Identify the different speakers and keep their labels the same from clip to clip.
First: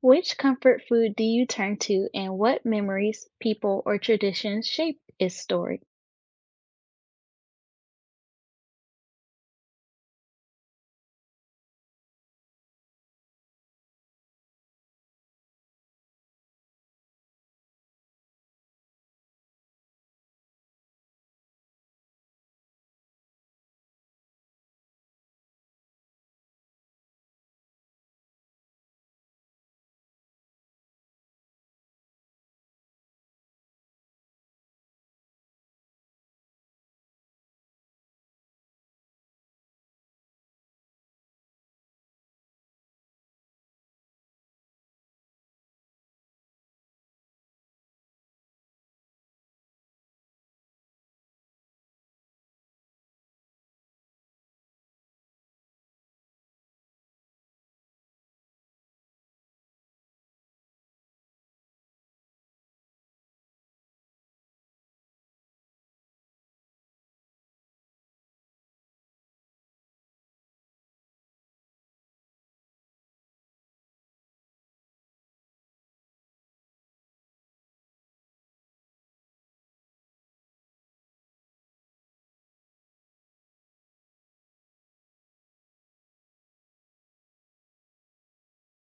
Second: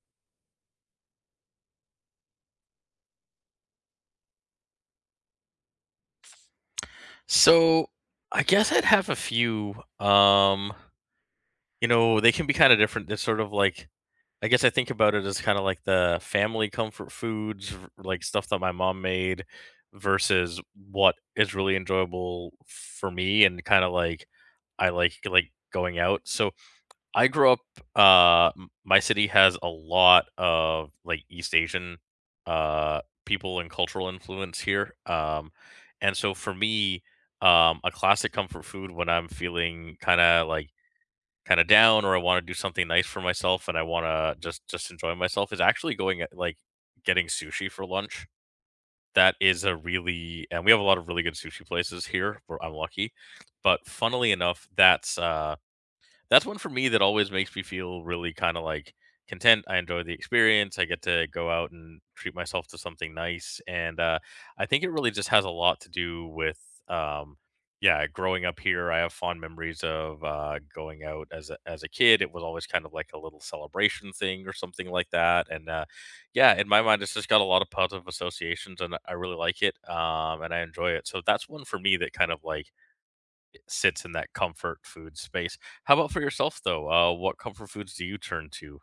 Speaker 1: Which comfort food do you turn to, and what memories, people, or traditions shape its story?
Speaker 2: So I guess I'd have a few. Um, you know, they can be kind of different. They're sort of like I guess I think about it as kind of like the family comfort foods, like stuff that my mom made, versus what is really enjoyable for me and kind of like I like going out. So I grew up, my city has a lot of like East Asian people and cultural influence here. And so for me, a classic comfort food when I'm feeling kind of down, or I want to do something nice for myself and I want to just enjoy myself, is actually going at, like, getting sushi for lunch. That is a really and we have a lot of really good sushi places here, where I'm lucky. But funnily enough, that's one for me that always makes me feel really kind of like content. I enjoy the experience. I get to go out and treat myself to something nice. And I think it really just has a lot to do with, um, yeah, growing up here. I have fond memories of going out as as a kid. It was always kind of like a little celebration thing or something like that. And yeah, in my mind, it's just got a lot of positive associations, and I really like it. And I enjoy it. So that's one for me that kind of like sits in that comfort food space. How about for yourself though? What comfort foods do you turn to?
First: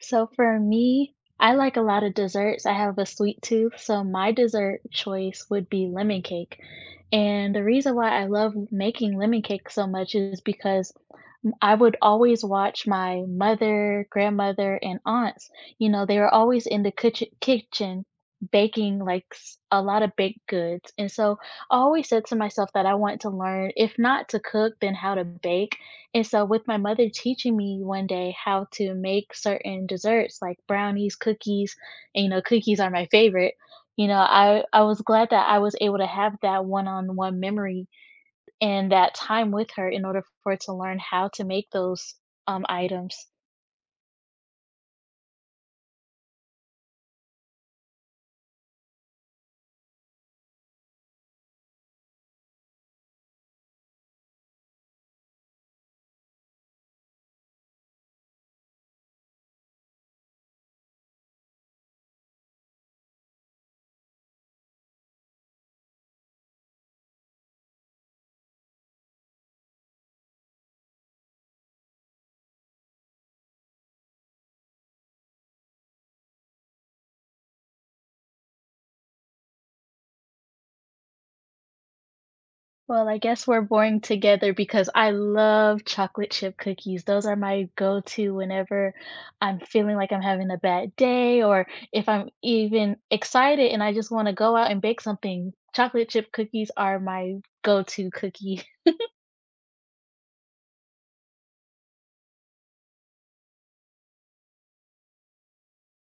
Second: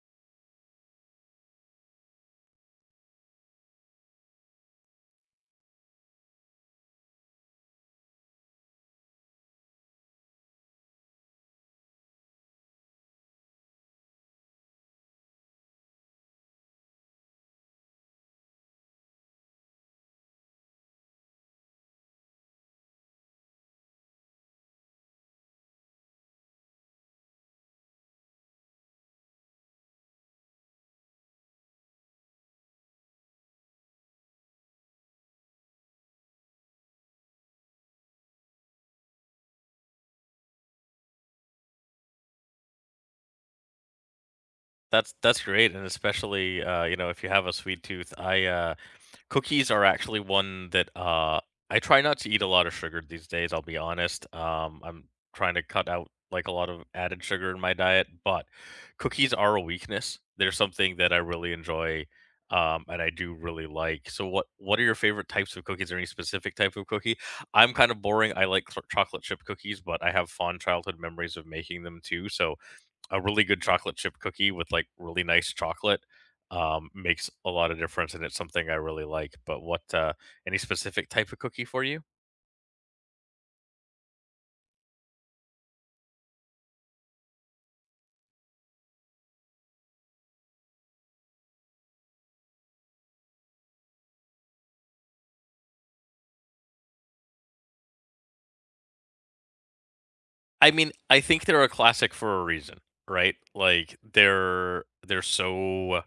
Speaker 1: So for me, I like a lot of desserts. I have a sweet tooth, so my dessert choice would be lemon cake. And the reason why I love making lemon cake so much is because I would always watch my mother, grandmother, and aunts. You know, they were always in the kitchen baking like a lot of baked goods. And so I always said to myself that I want to learn, if not to cook, then how to bake. And so, with my mother teaching me one day how to make certain desserts like brownies, cookies, and you know, cookies are my favorite. I was glad that I was able to have that one on one memory and that time with her in order for her to learn how to make those items.
Speaker 2: That's great, and especially you know, if you have a sweet tooth, I cookies are actually one that, I try not to eat a lot of sugar these days, I'll be honest. I'm trying to cut out, like, a lot of added sugar in my diet, but cookies are a weakness. They're something that I really enjoy, and I do really like. So what are your favorite types of cookies, or any specific type of cookie? I'm kind of boring. I like cl chocolate chip cookies, but I have fond childhood memories of making them too. So a really good chocolate chip cookie with like really nice chocolate, makes a lot of difference, and it's something I really like. But what any specific type of cookie for you?
Speaker 1: Well, I guess we're boring together because I love chocolate chip cookies. Those are my go-to whenever I'm feeling like I'm having a bad day or if I'm even excited and I just want to go out and bake something. Chocolate chip cookies are my go-to cookie.
Speaker 2: I mean, I think they're a classic for a reason, right? Like they're so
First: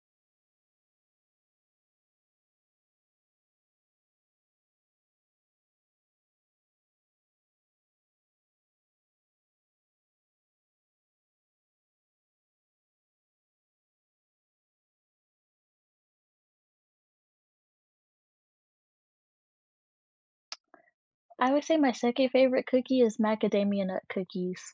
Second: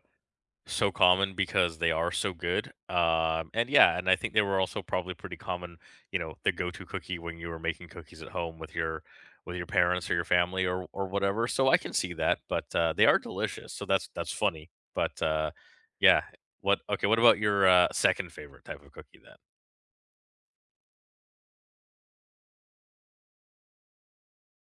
Speaker 2: so common because they are so good. And yeah, and I think they were also probably pretty common, you know, the go-to cookie when you were making cookies at home with your parents or your family or whatever. So I can see that, but they are delicious. So that's funny. But yeah, what okay, what about your second favorite type of cookie?
Speaker 1: I would say my second favorite cookie is macadamia nut cookies.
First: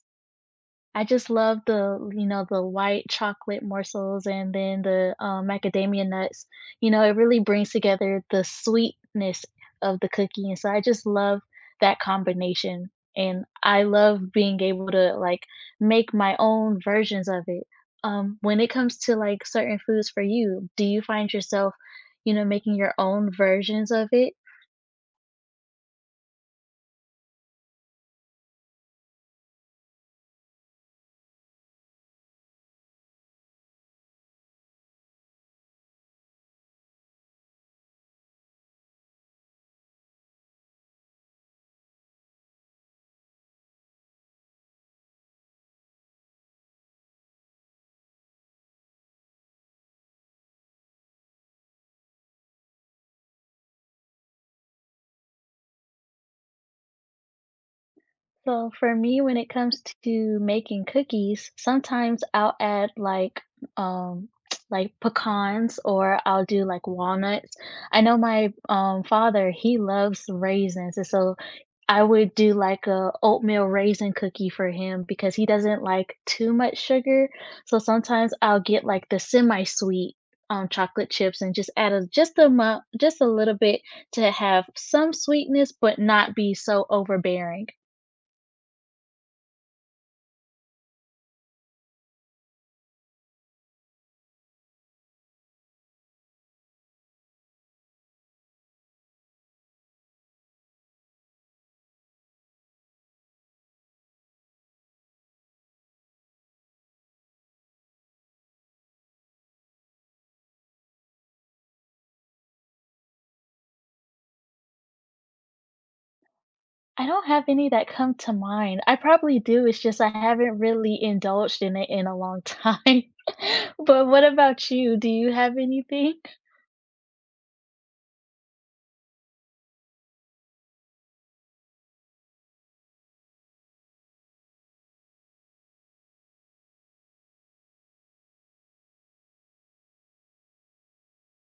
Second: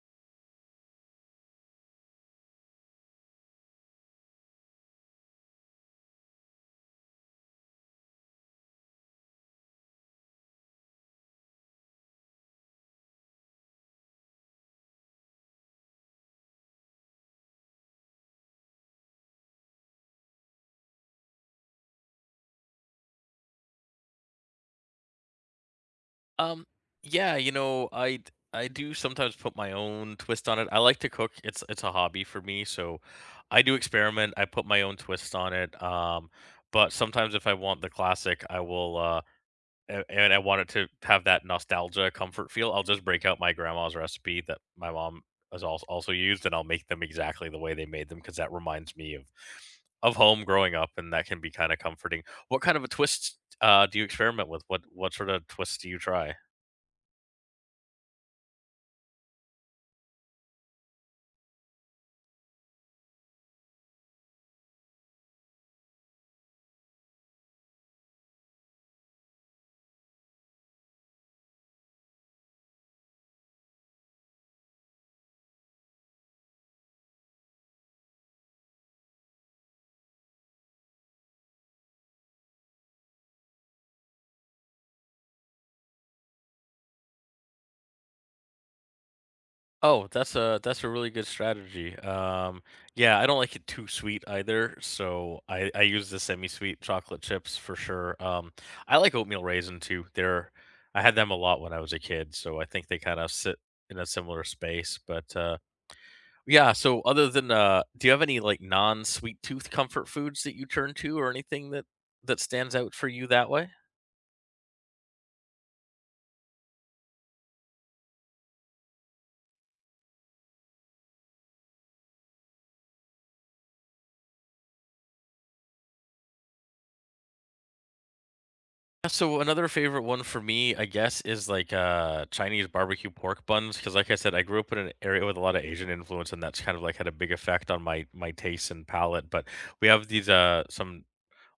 Speaker 1: I just love the, you know, the white chocolate morsels and then the macadamia nuts. You know, it really brings together the sweetness of the cookie. And so I just love that combination. And I love being able to like make my own versions of it. When it comes to like certain foods for you, do you find yourself, you know, making your own versions of it?
Speaker 2: Um, yeah, you know, I do sometimes put my own twist on it. I like to cook. It's a hobby for me, so I do experiment. I put my own twist on it. But sometimes if I want the classic, I will and I want it to have that nostalgia comfort feel, I'll just break out my grandma's recipe that my mom has also used, and I'll make them exactly the way they made them, because that reminds me of home growing up, and that can be kind of comforting. What kind of a twist do you experiment with? What sort of twists do you try?
Speaker 1: So for me, when it comes to making cookies, sometimes I'll add like um like pecans or I'll do like walnuts. I know my father, he loves raisins, and so I would do like a oatmeal raisin cookie for him because he doesn't like too much sugar. So sometimes I'll get like the semi-sweet chocolate chips and just add a just a mu- just a little bit to have some sweetness but not be so overbearing.
Speaker 2: Oh, that's a really good strategy. Yeah, I don't like it too sweet either, so I use the semi-sweet chocolate chips for sure. I like oatmeal raisin too. They're I had them a lot when I was a kid, so I think they kind of sit in a similar space, but yeah. So other than do you have any like non-sweet tooth comfort foods that you turn to, or anything that stands out for you that way?
Speaker 1: I don't have any that come to mind. I probably do, it's just I haven't really indulged in it in a long time. But what about you? Do you have anything?
Speaker 2: Yeah. So another favorite one for me, I guess, is like Chinese barbecue pork buns, because like I said, I grew up in an area with a lot of Asian influence, and that's kind of like had a big effect on my taste and palate. But we have these some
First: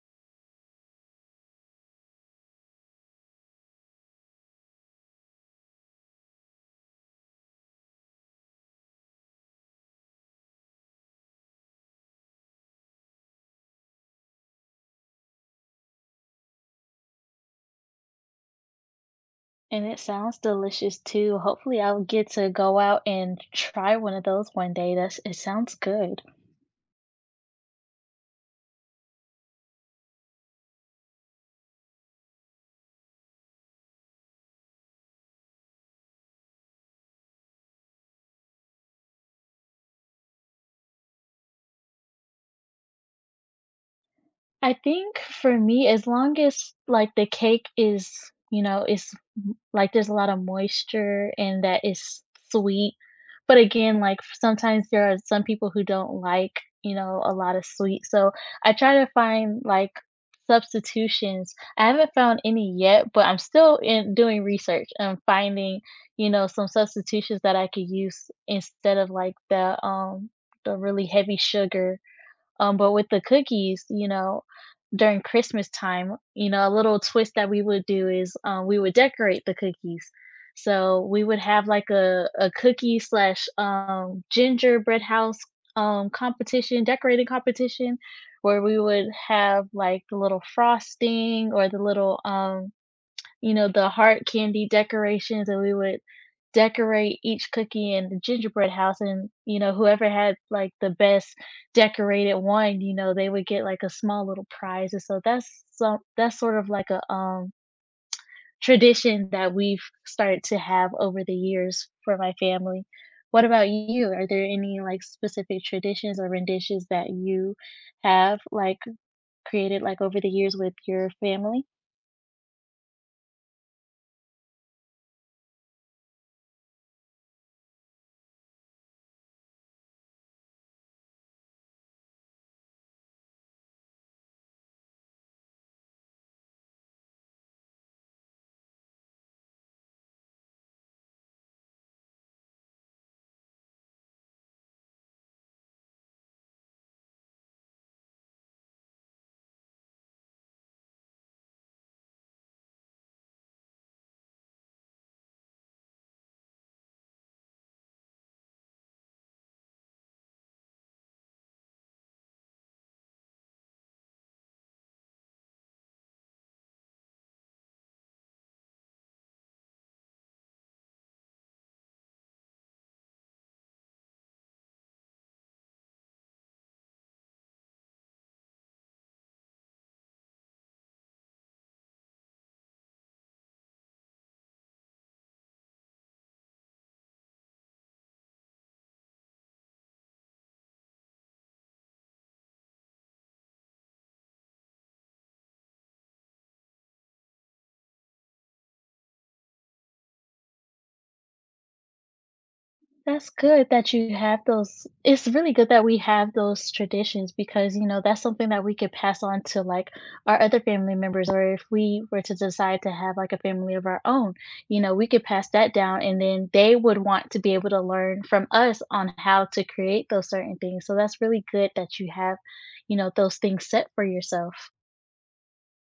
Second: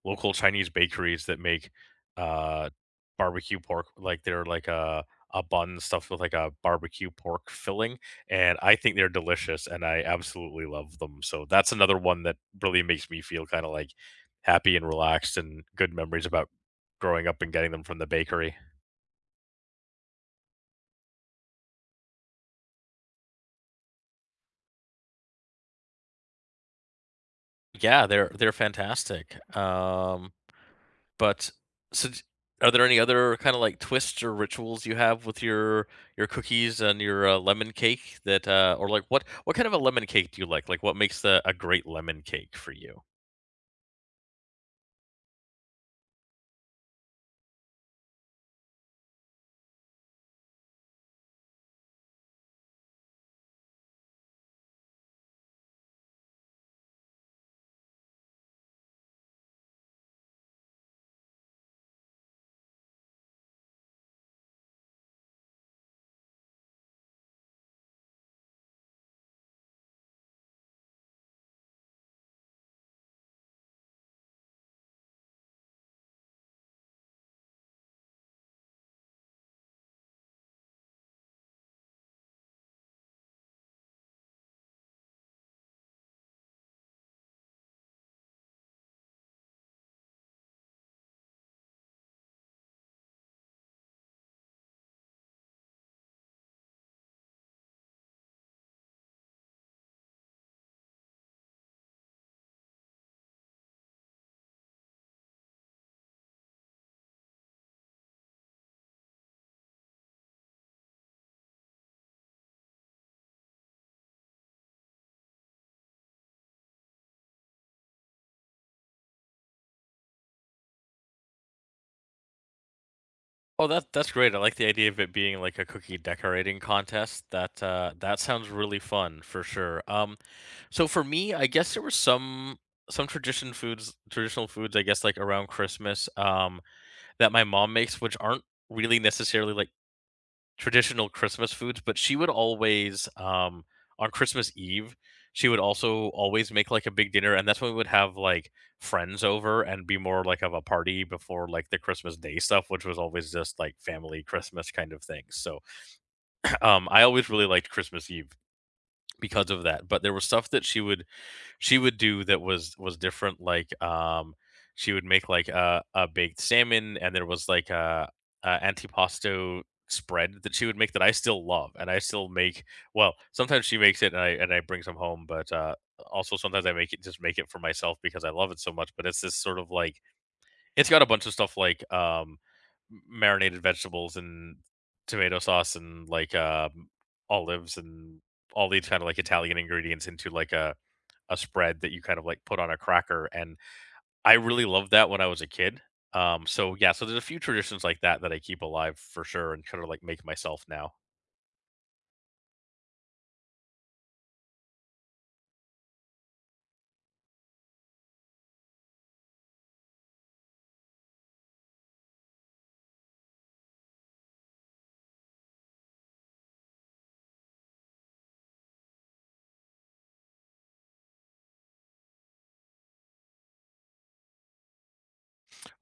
Speaker 2: local Chinese bakeries that make uh barbecue pork, like they're like a bun stuffed with like a barbecue pork filling, and I think they're delicious and I absolutely love them. So that's another one that really makes me feel kind of like happy and relaxed, and good memories about growing up and getting them from the bakery.
Speaker 1: And it sounds delicious too. Hopefully, I'll get to go out and try one of those one day. That's, it sounds good.
Speaker 2: Yeah, they're fantastic. But so d Are there any other kinda, like, twists or rituals you have with your cookies and your, lemon cake that, or, like, what kind of a lemon cake do you like? Like, what makes a great lemon cake for you?
Speaker 1: I think for me, as long as like the cake is, you know, is like, there's a lot of moisture and that is sweet. But again, like, sometimes there are some people who don't like, you know, a lot of sweet, so I try to find, like, substitutions. I haven't found any yet, but I'm still in doing research and finding, you know, some substitutions that I could use instead of, like, the really heavy sugar. But with the cookies, you know, during Christmas time, you know, a little twist that we would do is we would decorate the cookies. So we would have like a cookie slash gingerbread house competition, decorating competition, where we would have like the little frosting or the little you know, the heart candy decorations, and we would decorate each cookie in the gingerbread house. And, you know, whoever had like the best decorated one, you know, they would get like a small little prize. And so that's, so that's sort of like a tradition that we've started to have over the years for my family. What about you? Are there any like specific traditions or renditions that you have like created like over the years with your family?
Speaker 2: Oh, that that's great. I like the idea of it being, like, a cookie decorating contest. That, that sounds really fun for sure. So for me, I guess there were some traditional foods, I guess, like, around Christmas, that my mom makes, which aren't really necessarily, like, traditional Christmas foods, but she would always on Christmas Eve, she would also always make like a big dinner, and that's when we would have like friends over and be more like of a party before like the Christmas Day stuff, which was always just like family Christmas kind of things. So, I always really liked Christmas Eve because of that. But there was stuff that she would do that was different, like she would make like a baked salmon, and there was like a antipasto spread that she would make that I still love and I still make. Well, sometimes she makes it and I bring some home, but also sometimes I make it, for myself because I love it so much. But it's this sort of like, it's got a bunch of stuff like marinated vegetables and tomato sauce, and like olives and all these kind of like Italian ingredients, into like a spread that you kind of like put on a cracker, and I really loved that when I was a kid. So yeah, so there's a few traditions like that that I keep alive for sure and kind of like make myself now.
Speaker 1: That's good that you have those, it's really good that we have those traditions because, you know, that's something that we could pass on to like our other family members, or if we were to decide to have like a family of our own, you know, we could pass that down and then they would want to be able to learn from us on how to create those certain things. So that's really good that you have, you know, those things set for yourself.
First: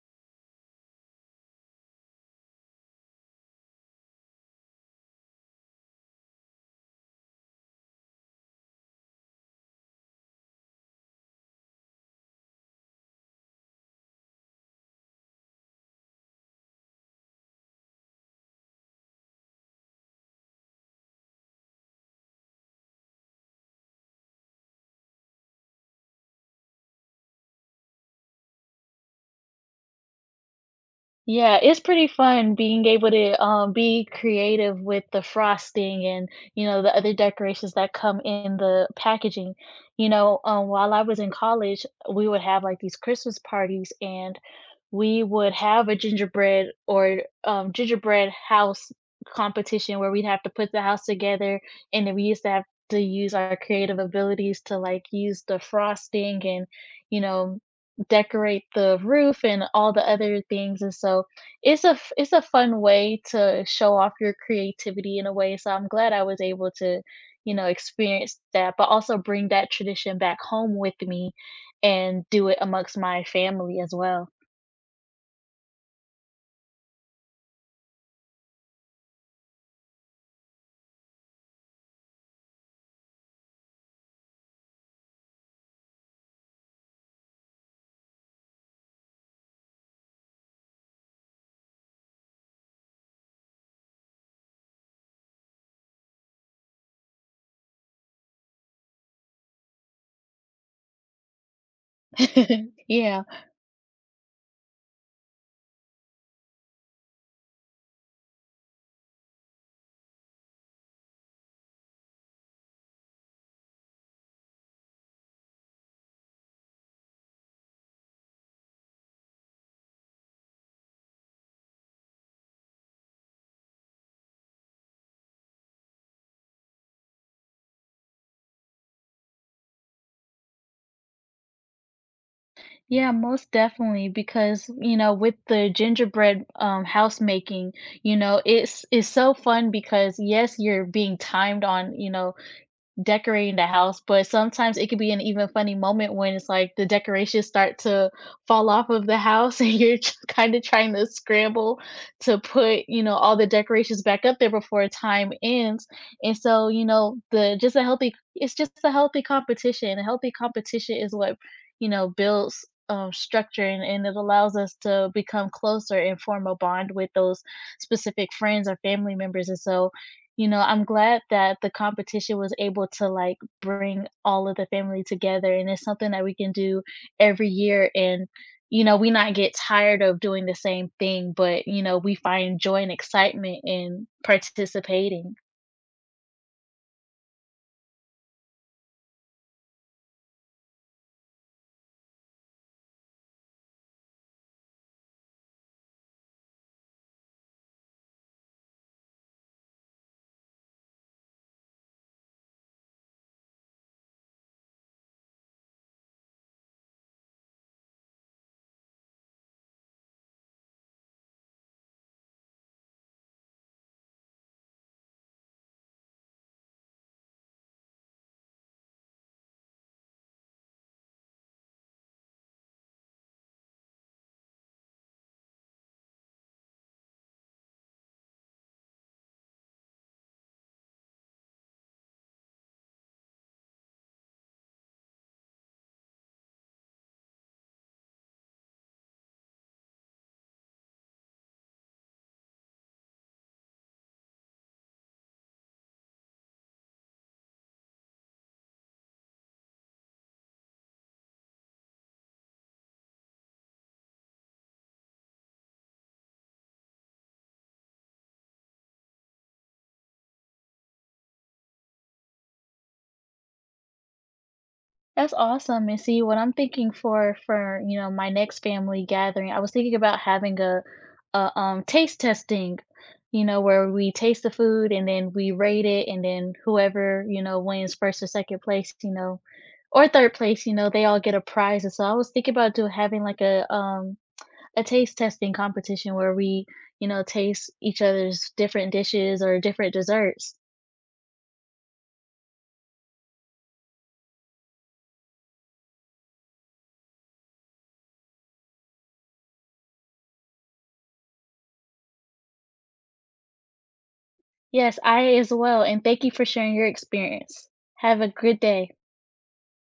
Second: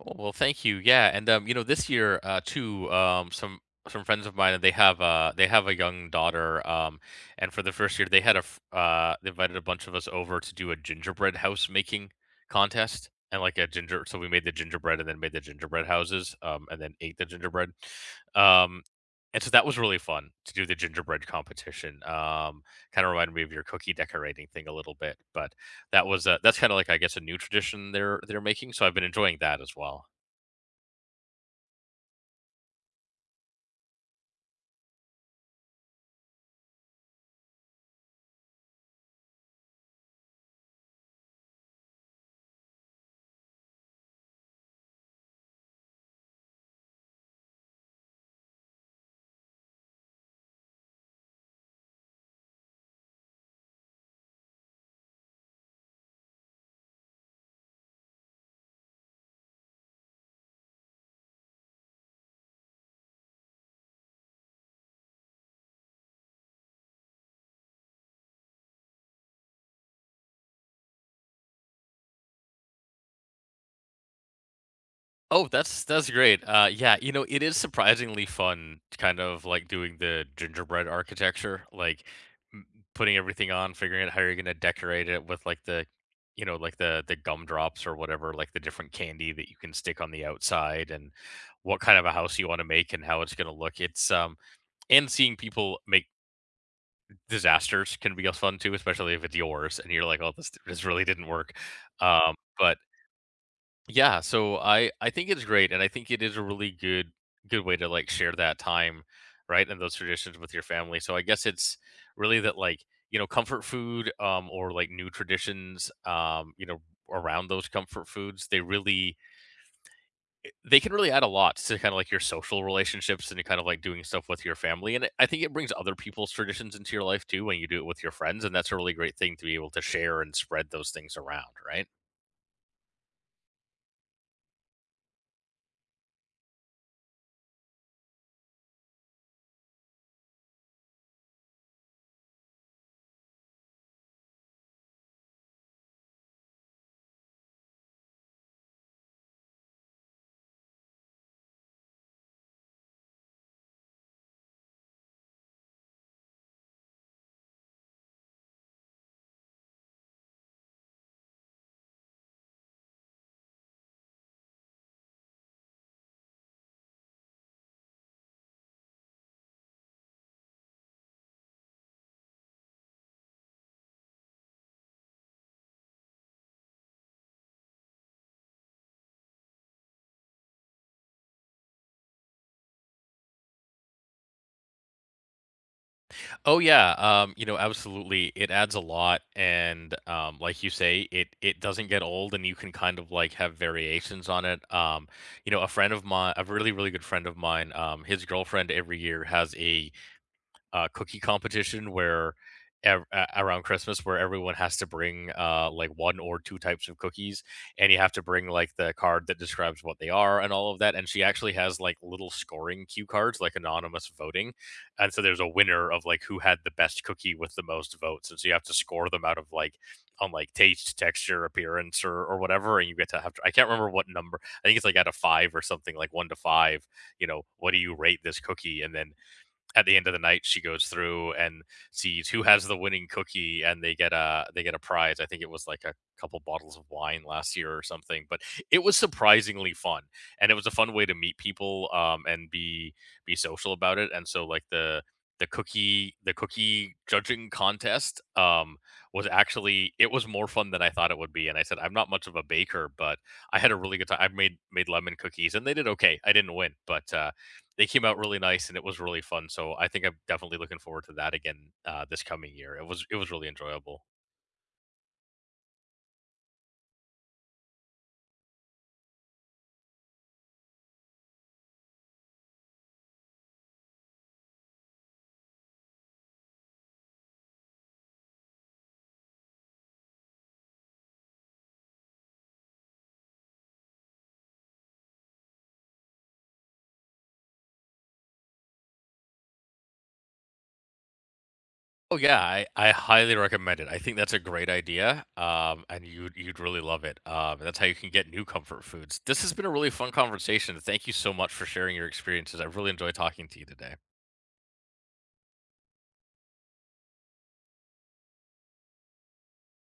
Speaker 2: Oh, well, thank you. Yeah, and you know, this year, some friends of mine, they have a young daughter, and for the first year, they had they invited a bunch of us over to do a gingerbread house making contest, and so we made the gingerbread and then made the gingerbread houses, and then ate the gingerbread, um, and so that was really fun to do the gingerbread competition. Kind of reminded me of your cookie decorating thing a little bit. But that was a that's kinda like, I guess, a new tradition they're making, so I've been enjoying that as well.
Speaker 1: Yeah, it's pretty fun being able to, be creative with the frosting and, you know, the other decorations that come in the packaging. You know, while I was in college, we would have, like, these Christmas parties, and we would have a gingerbread or, gingerbread house competition where we'd have to put the house together, and then we used to have to use our creative abilities to, like, use the frosting and, you know, decorate the roof and all the other things, and so it's a fun way to show off your creativity in a way, so I'm glad I was able to, you know, experience that, but also bring that tradition back home with me and do it amongst my family as well.
Speaker 2: Oh, that's great. Yeah, you know, it is surprisingly fun kind of, like, doing the gingerbread architecture, like, m putting everything on, figuring out how you're gonna decorate it with, like, the you know, like, the gumdrops or whatever, like, the different candy that you can stick on the outside, and what kind of a house you wanna make and how it's gonna look. It's, and Seeing people make disasters can be fun too, especially if it's yours and you're like, "Oh, this really didn't work." But
Speaker 1: Yeah,
Speaker 2: Yeah, so I think it's great, and I think it is a really good way to like share that time, right, and those traditions with your family. So I guess it's really that like, you know, comfort food, or like new traditions, you know, around those comfort foods. They can really add a lot to kind of like your social relationships and kind of like doing stuff with your family. And I think it brings other people's traditions into your life too when you do it with your friends. And that's a really great thing to be able to share and spread those things around, right?
Speaker 1: yeah, most definitely because, you know, with the gingerbread house making, you know, it's so fun because yes, you're being timed on, you know, decorating the house, but sometimes it could be an even funny moment when it's like the decorations start to fall off of the house and you're kind of trying to scramble to put, you know, all the decorations back up there before time ends. And so, you know, the just a healthy it's just a healthy competition. A healthy competition is what, you know, builds structure and it allows us to become closer and form a bond with those specific friends or family members. And so, you know, I'm glad that the competition was able to, like, bring all of the family together, and it's something that we can do every year and, you know, we not get tired of doing the same thing, but, you know, we find joy and excitement in participating.
Speaker 2: Oh yeah, you know, absolutely. It adds a lot, and like you say, it doesn't get old, and you can kind of like have variations on it. You know, a friend of mine, a really good friend of mine, his girlfriend every year has a cookie competition where around Christmas, where everyone has to bring like one or two types of cookies, and you have to bring like the card that describes what they are and all of that. And she actually has like little scoring cue cards, like anonymous voting, and so there's a winner of like who had the best cookie with the most votes. And so you have to score them out of like on like taste, texture, appearance, or whatever, and you get to have to. I can't remember what number. I think it's like out of five or something, like one to five. You know, what do you rate this cookie? And then at the end of the night she goes through and sees who has the winning cookie, and they get a prize. I think it was like a couple bottles of wine last year or something, but it was surprisingly fun, and it was a fun way to meet people, and be social about it. And so like the cookie judging contest, was actually, it was more fun than I thought it would be. And I said I'm not much of a baker, but I had a really good time. I made lemon cookies, and they did okay. I didn't win, but they came out really nice and it was really fun. So I think I'm definitely looking forward to that again this coming year. It was really enjoyable.
Speaker 1: That's awesome, and see, what I'm thinking for, you know, my next family gathering, I was thinking about having a, taste testing, you know, where we taste the food and then we rate it, and then whoever, you know, wins 1st or 2nd place, you know, or 3rd place, you know, they all get a prize, and so I was thinking about doing having, like, a taste testing competition where we, you know, taste each other's different dishes or different desserts.
Speaker 2: Oh yeah, I highly recommend it. I think that's a great idea, and you'd really love it. And that's how you can get new comfort foods. This has been a really fun conversation. Thank you so much for sharing your experiences. I really enjoyed talking to you today.
Speaker 1: Yes, I as well, and thank you for sharing your experience. Have a good day.